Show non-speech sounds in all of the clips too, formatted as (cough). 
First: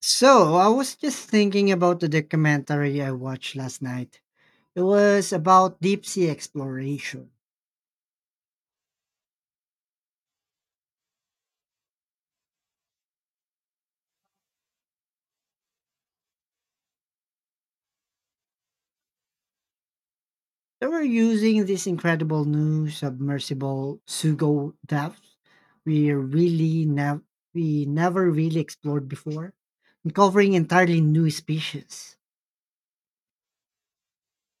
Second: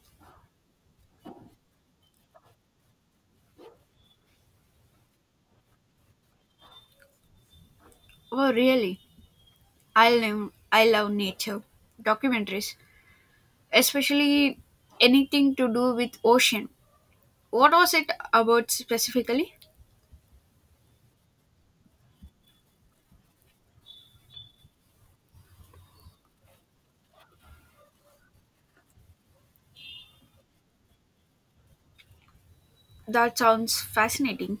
So, I was just thinking about the documentary I watched last night. It was about deep sea exploration. Oh, really? I love nature documentaries, especially anything to do with ocean. What was it about specifically? They were using this incredible new submersible Sugo depths we really we never really explored before, uncovering entirely new species. That sounds fascinating.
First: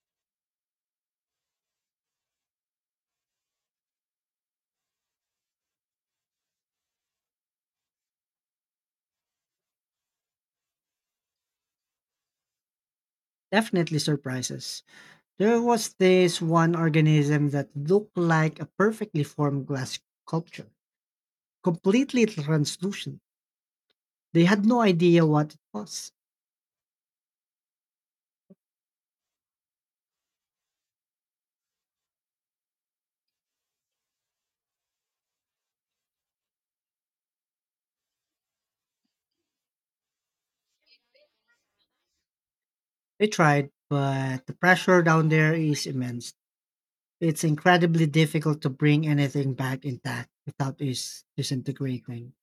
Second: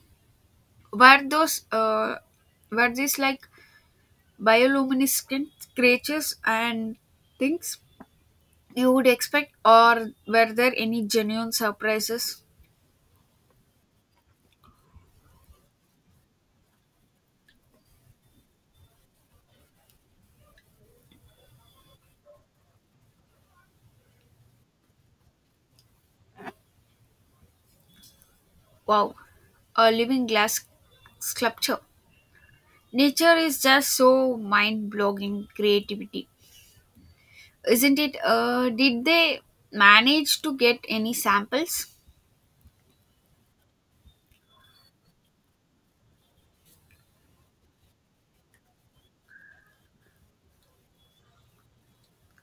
Were those uh, were these like bioluminescent creatures and things you would expect, or were there any genuine surprises? Definitely surprises. There was this one organism that looked like a perfectly formed glass sculpture, completely translucent. They had no idea what it was. Wow, a living glass sculpture. Nature is just so mind-blogging creativity. Isn't it? Did they manage to get any samples? They tried, but the pressure down there is immense. It's incredibly difficult to bring anything back intact without is disintegrating.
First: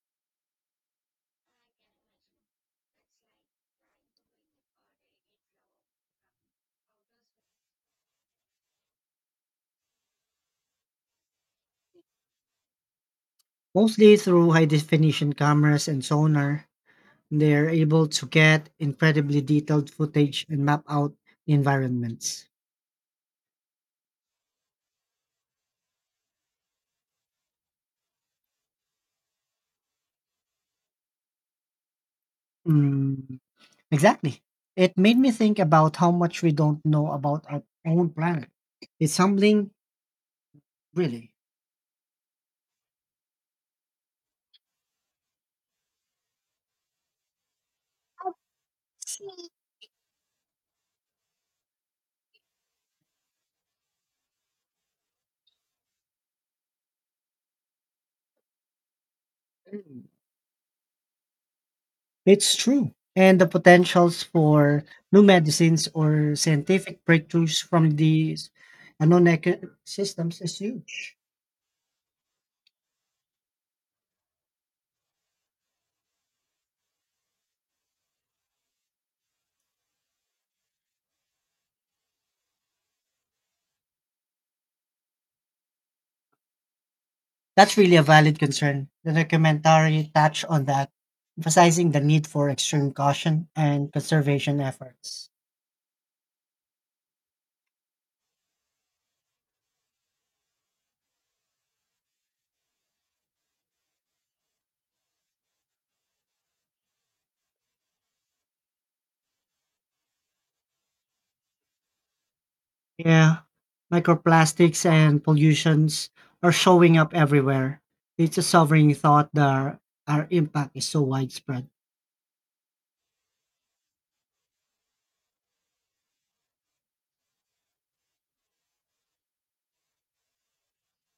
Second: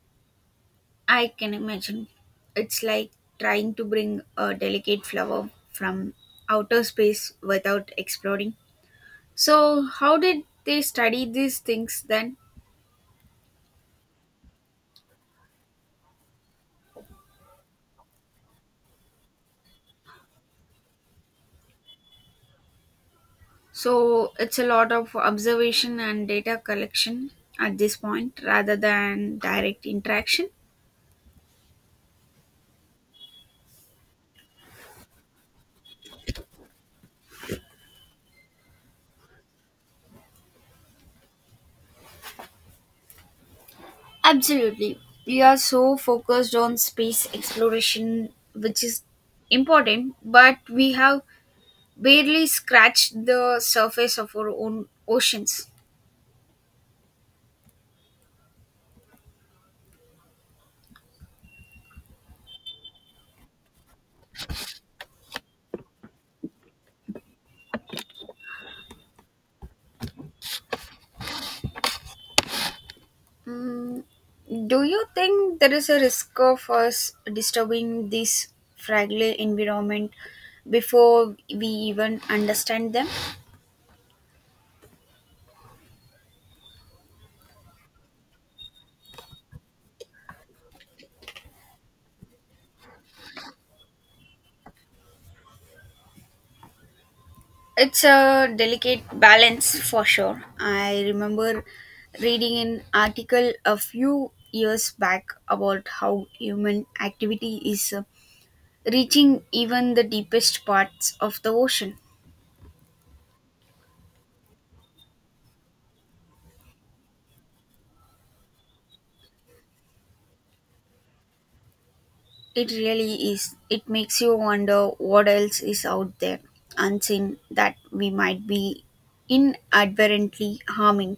I can imagine. It's like trying to bring a delicate flower from outer space without exploding. So, how did they study these things then? Mostly through high definition cameras and sonar, they're able to get incredibly detailed footage and map out the environments. So, it's a lot of observation and data collection at this point rather than direct interaction. Mm, exactly. It made me think about how much we don't know about our own planet. It's humbling, really. Absolutely. We are so focused on space exploration, which is (laughs) important, but we have barely scratched the surface of our own oceans. Mm. It's true. And the potentials for new medicines or scientific breakthroughs from these unknown systems is huge. Mm, do you think there is a risk of us disturbing this fragile environment before we even understand them? That's really a valid concern. The documentary touched on that, emphasizing the need for extreme caution and conservation efforts. It's a delicate balance for sure. I remember reading an article a few years back about how human activity is reaching even the deepest parts of the ocean. Yeah, microplastics and pollutions are showing up everywhere. It's a sobering thought that our impact is so widespread. It really is. It makes you wonder what else is out there, unseen, that we might be inadvertently harming.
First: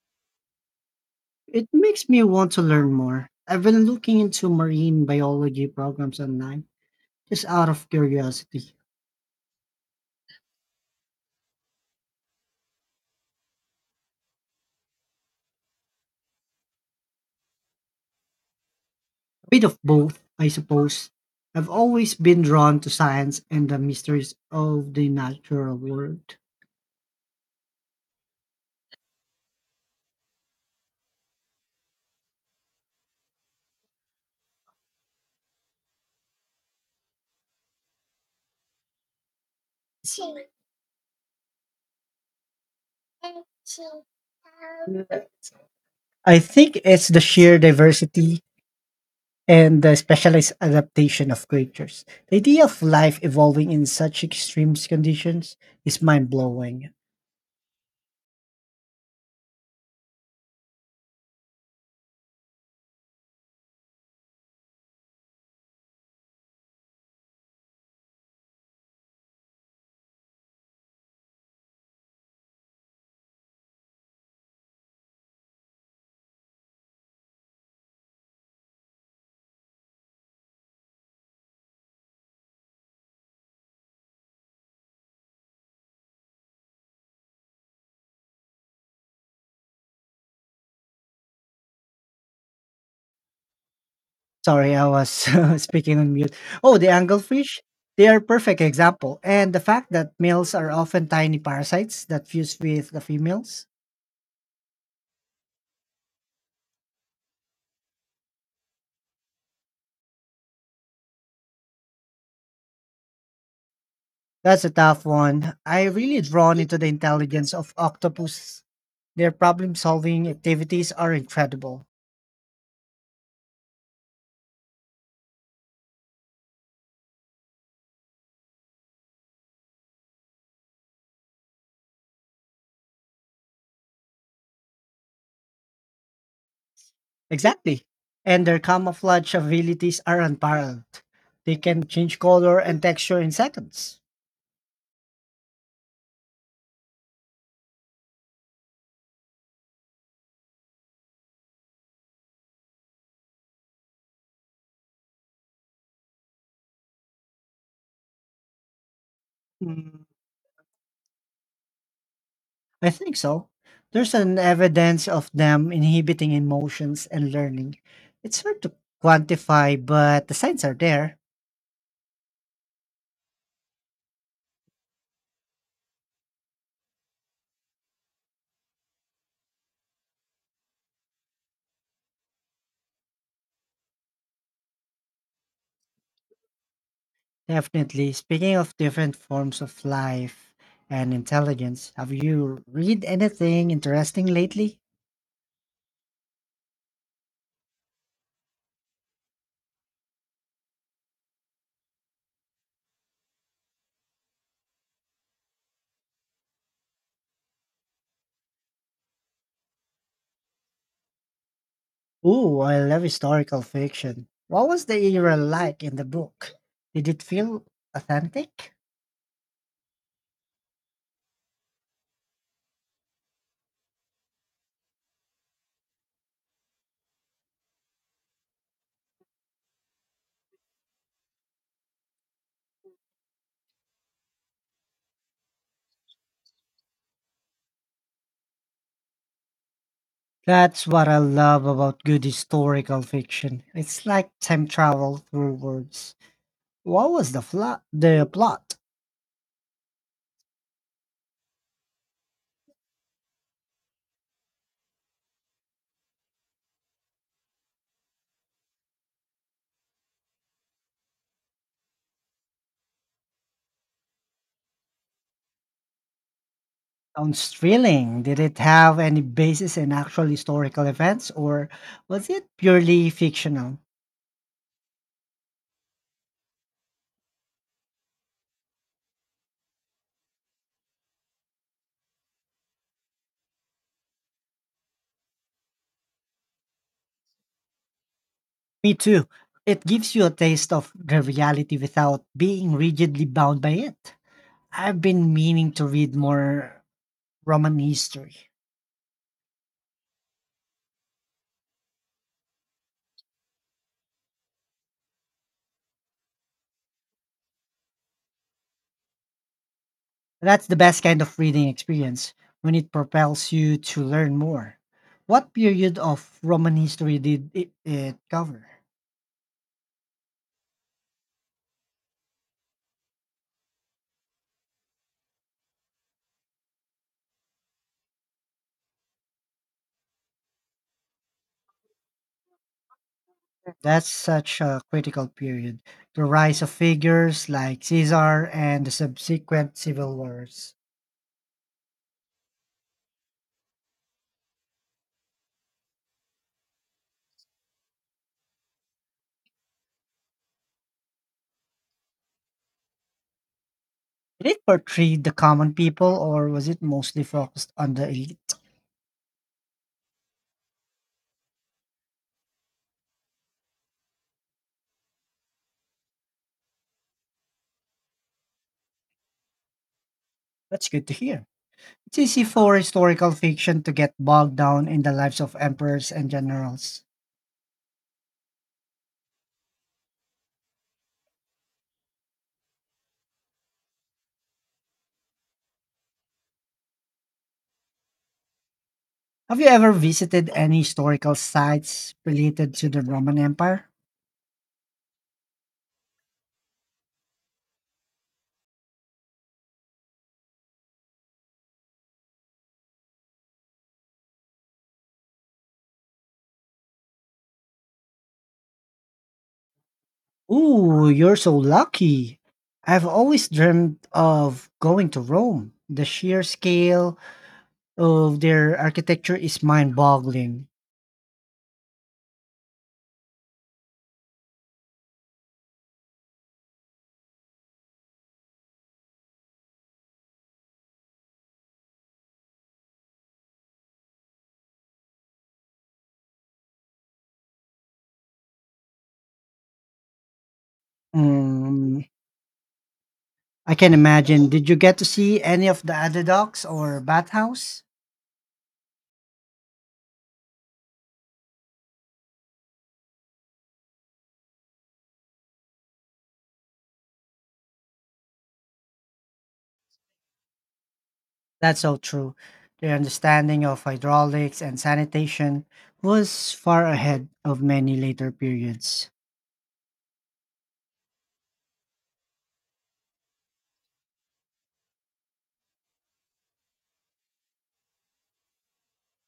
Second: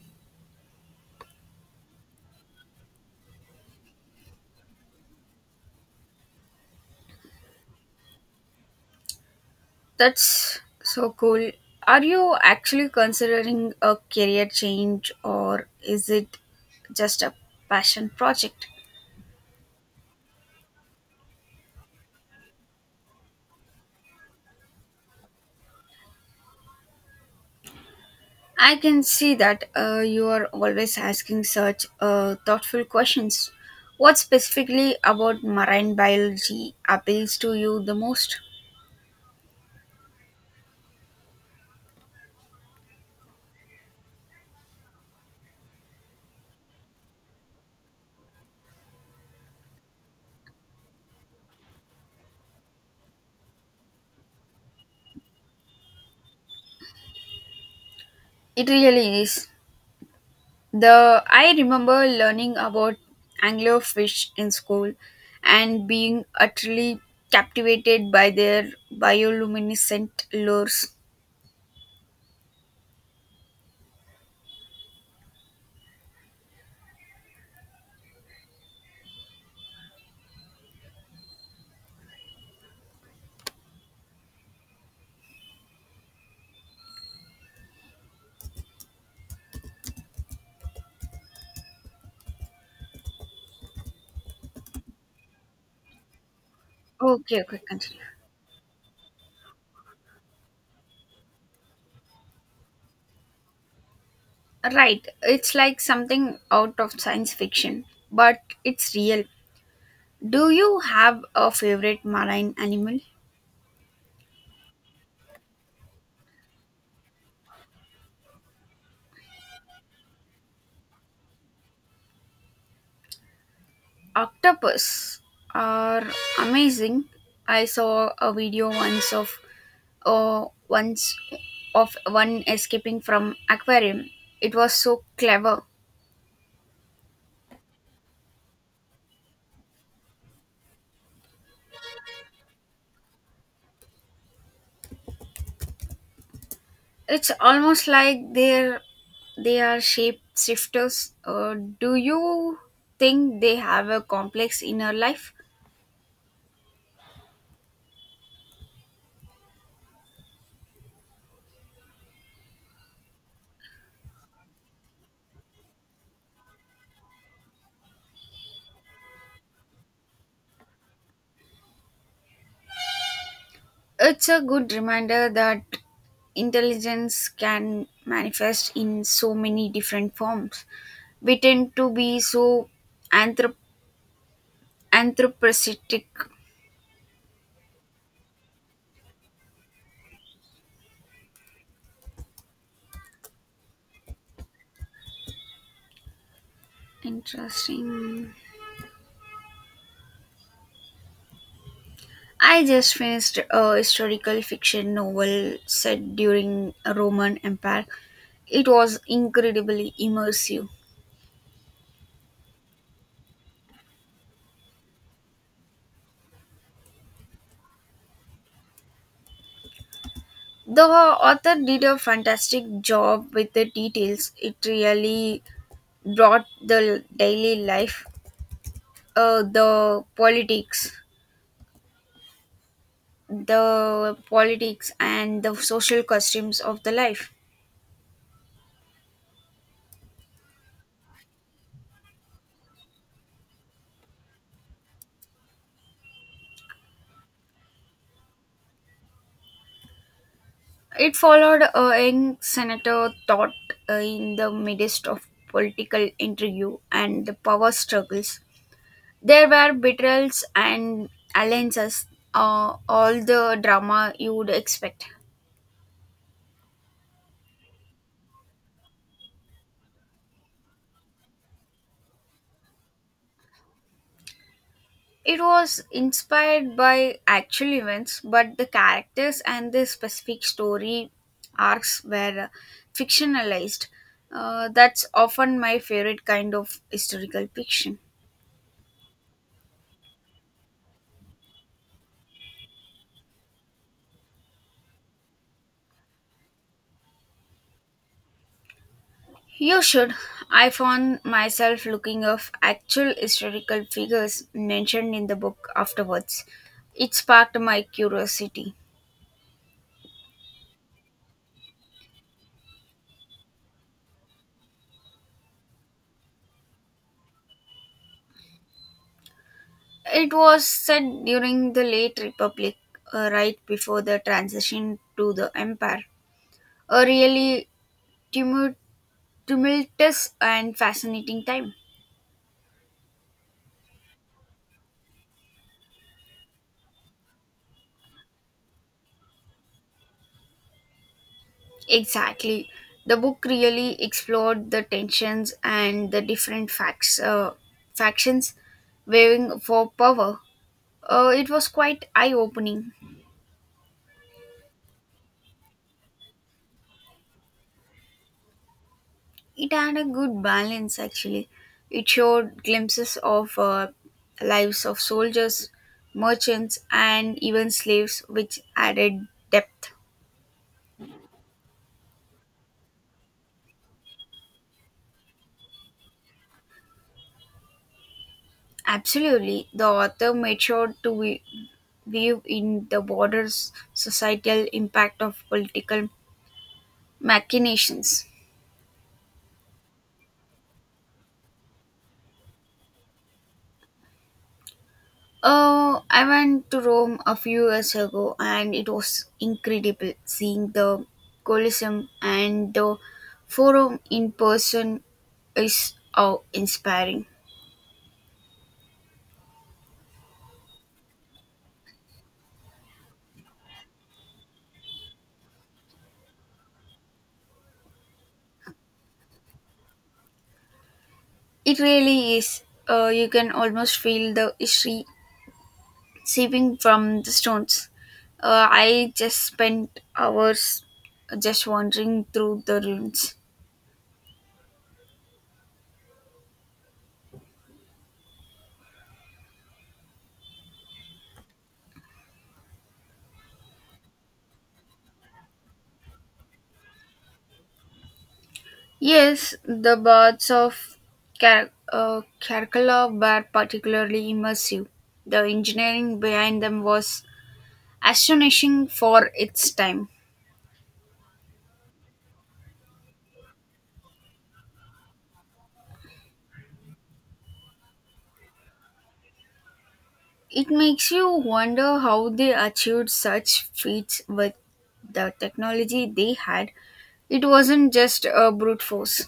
It makes me want to learn more. I've been looking into marine biology programs online, just out of curiosity. That's so cool. Are you actually considering a career change or is it just a passion project? A bit of both, I suppose. I've always been drawn to science and the mysteries of the natural world. I can see that you are always asking such thoughtful questions. What specifically about marine biology appeals to you the most? I think it's the sheer diversity and the specialized adaptation of creatures. The idea of life evolving in such extreme conditions is mind blowing. It really is. The I remember learning about anglerfish in school and being utterly captivated by their bioluminescent lures. Sorry, I was (laughs) speaking on mute. Oh, the Okay, anglefish, okay, continue. they are perfect example. And the fact that males are often tiny parasites that fuse with the females, Right, it's like something out of science fiction, but it's real. Do you have a favorite marine animal? that's a tough one. I really drawn into the intelligence of octopus. Their problem solving activities are incredible. Octopus are amazing. I saw a video once of one escaping from aquarium. It was so clever. Exactly. And their camouflage abilities are unparalleled. They can change color and texture in seconds. It's almost like they are shape shifters. Do you think they have a complex inner life? Mm, I think so. There's an evidence of them inhibiting emotions and learning. It's hard to quantify, but the signs are there. It's a good reminder that intelligence can manifest in so many different forms. We tend to be so anthrop- anthropocentric. Definitely. Speaking of different forms of life and intelligence, have you read anything interesting lately? Interesting. I just finished a historical fiction novel set during a Roman Empire. It was incredibly immersive. Ooh, I love historical fiction. What was the era like in the book? Did it feel authentic? The author did a fantastic job with the details. It really brought the daily life uh, the politics the politics and the social customs of the life That's what I love about good historical fiction. It's like time travel through words. What was the the plot? it followed a young senator thought in the midst of political intrigue and the power struggles there were betrayals and alliances, all the drama you would expect. Sounds thrilling. Did it have any basis in actual historical events or was it purely fictional? It was inspired by actual events, but the characters and the specific story arcs were fictionalized. That's often my favorite kind of historical fiction. Me too. It gives you a taste of the reality without being rigidly bound by it. I've been meaning to read more Roman history. You should. I found myself looking up actual historical figures mentioned in the book afterwards. It sparked my curiosity. That's the best kind of reading experience when it propels you to learn more. What period of Roman history did it cover? It was set during the late Republic, right before the transition to the Empire. A really tumu- tumultuous and fascinating time. That's such a critical period. The rise of figures like Caesar and the subsequent civil wars. Exactly. The book really explored the tensions and the different factions waving for power. It was quite eye opening. Did it portray the common people or was it mostly focused on the elite? It had a good balance, actually. It showed glimpses of lives of soldiers, merchants, and even slaves, which added depth. That's good to hear. It's easy for historical fiction to get bogged down in the lives of emperors and generals. Absolutely. The author made sure to weave in the broader societal impact of political machinations. Have you ever visited any historical sites related to the Roman Empire? Oh, I went to Rome a few years ago and it was incredible seeing the Colosseum and the Forum in person is awe inspiring. Ooh, you're so lucky. I've always dreamed of going to Rome. The sheer scale, of their architecture is mind-boggling. It really is. You can almost feel the history seeping from the stones. I just spent hours just wandering through the ruins. Um, I can imagine. Did you get to see any of the other docks or bathhouse? Yes, the baths of Caracalla were particularly immersive. The engineering behind them was astonishing for its time. That's so true. Their understanding of hydraulics and sanitation was far ahead of many later periods. It makes you wonder how they achieved such feats with the technology they had. It wasn't just a brute force.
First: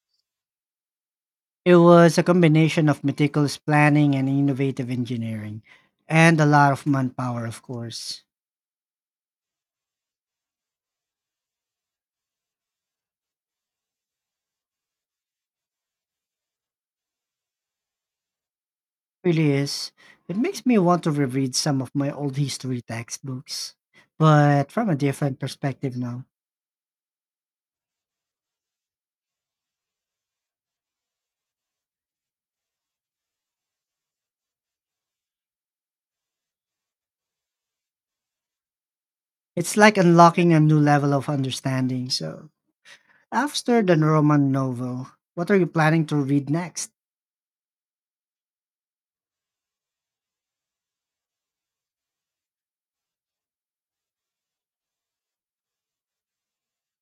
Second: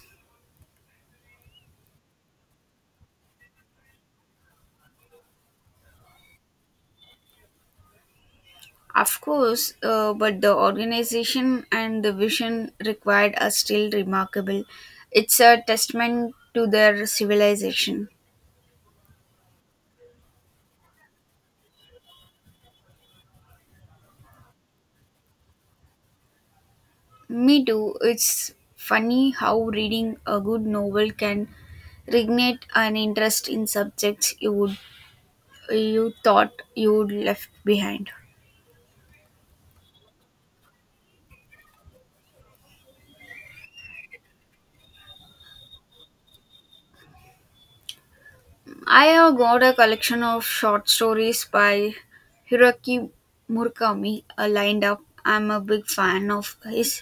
It was a combination of meticulous planning and innovative engineering, and a lot of manpower, of course. Of course, but the organization and the vision required are still remarkable. It's a testament to their civilization. Really is. It makes me want to reread some of my old history textbooks, but from a different perspective now. Me too. It's funny how reading a good novel can reignite an interest in subjects you thought you'd left behind. It's like unlocking a new level of understanding. So, after the Roman novel, what are you planning to read next? I have got a collection of short stories by Hiroki Murakami lined up. I'm a big fan of his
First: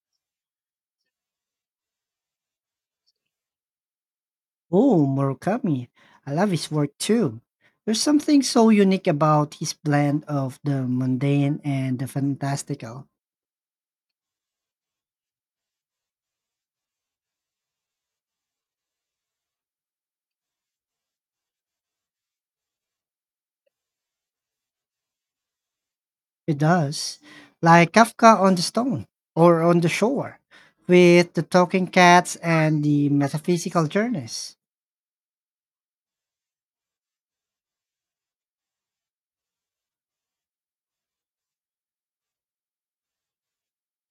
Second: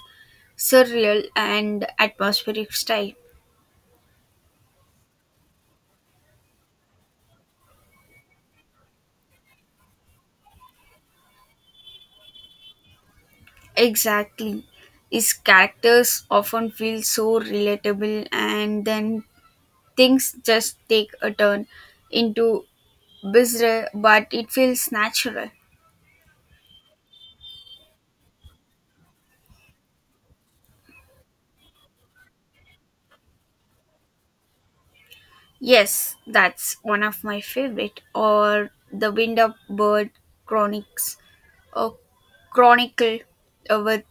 surreal and atmospheric style. Oh, Murakami. I love his work too. There's something so unique about his blend of the mundane and the fantastical. Exactly. His characters often feel so relatable and then things just take a turn into bizarre, but it feels natural. It does. Like Kafka on the Stone or on the Shore with the talking cats and the metaphysical journeys. Yes, that's one of my favorite. Or the Wind Up Bird Chronics, a chronicle with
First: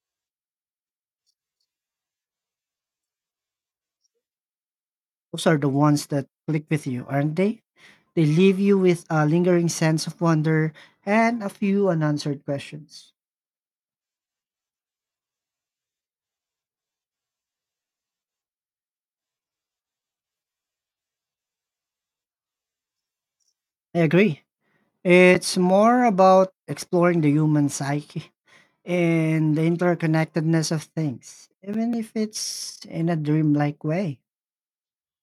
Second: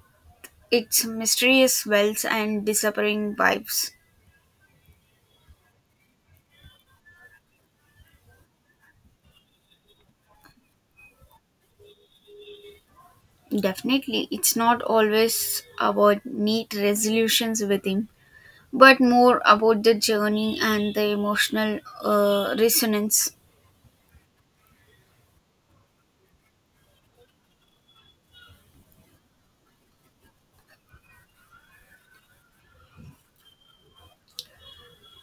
its mysterious wells and disappearing vibes. Those are the ones that click with you, aren't they? They leave you with a lingering sense of wonder and a few unanswered questions. Definitely, it's not always about neat resolutions within, but more about the journey and the emotional resonance. I agree. It's more about exploring the human psyche and the interconnectedness of things, even if it's in a dreamlike way.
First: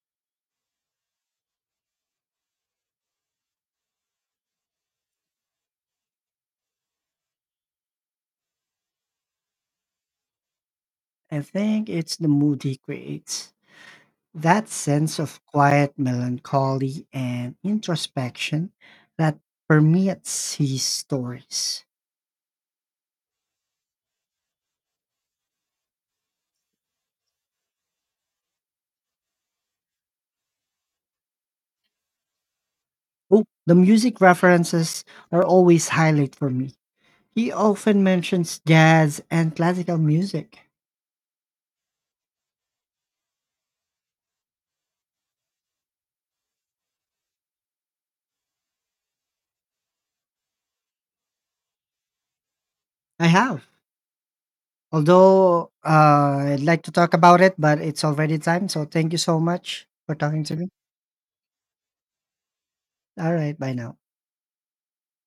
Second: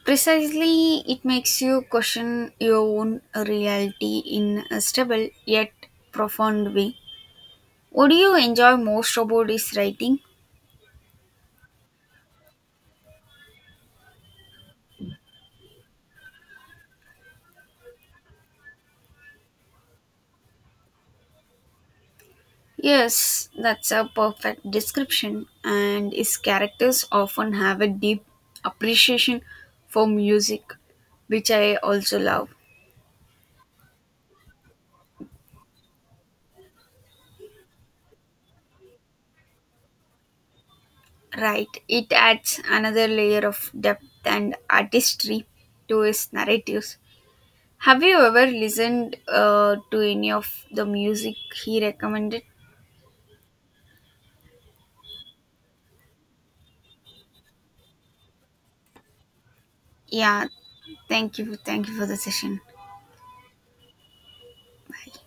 Precisely, it makes you question your own reality in a stable yet profound way. What do you enjoy most about his writing? I think it's the mood he creates. That sense of quiet melancholy and introspection that permeates his stories. Yes, that's a perfect description, and his characters often have a deep appreciation for music, which I also love. Oh, the music references are always highlight for me. He often mentions jazz and classical music. Right, it adds another layer of depth and artistry to his narratives. Have you ever listened to any of the music he recommended? I have. Although I'd like to talk about it, but it's already time. So thank you so much for talking Yeah, to me. thank you. Thank you for the session. All right, bye now. Bye.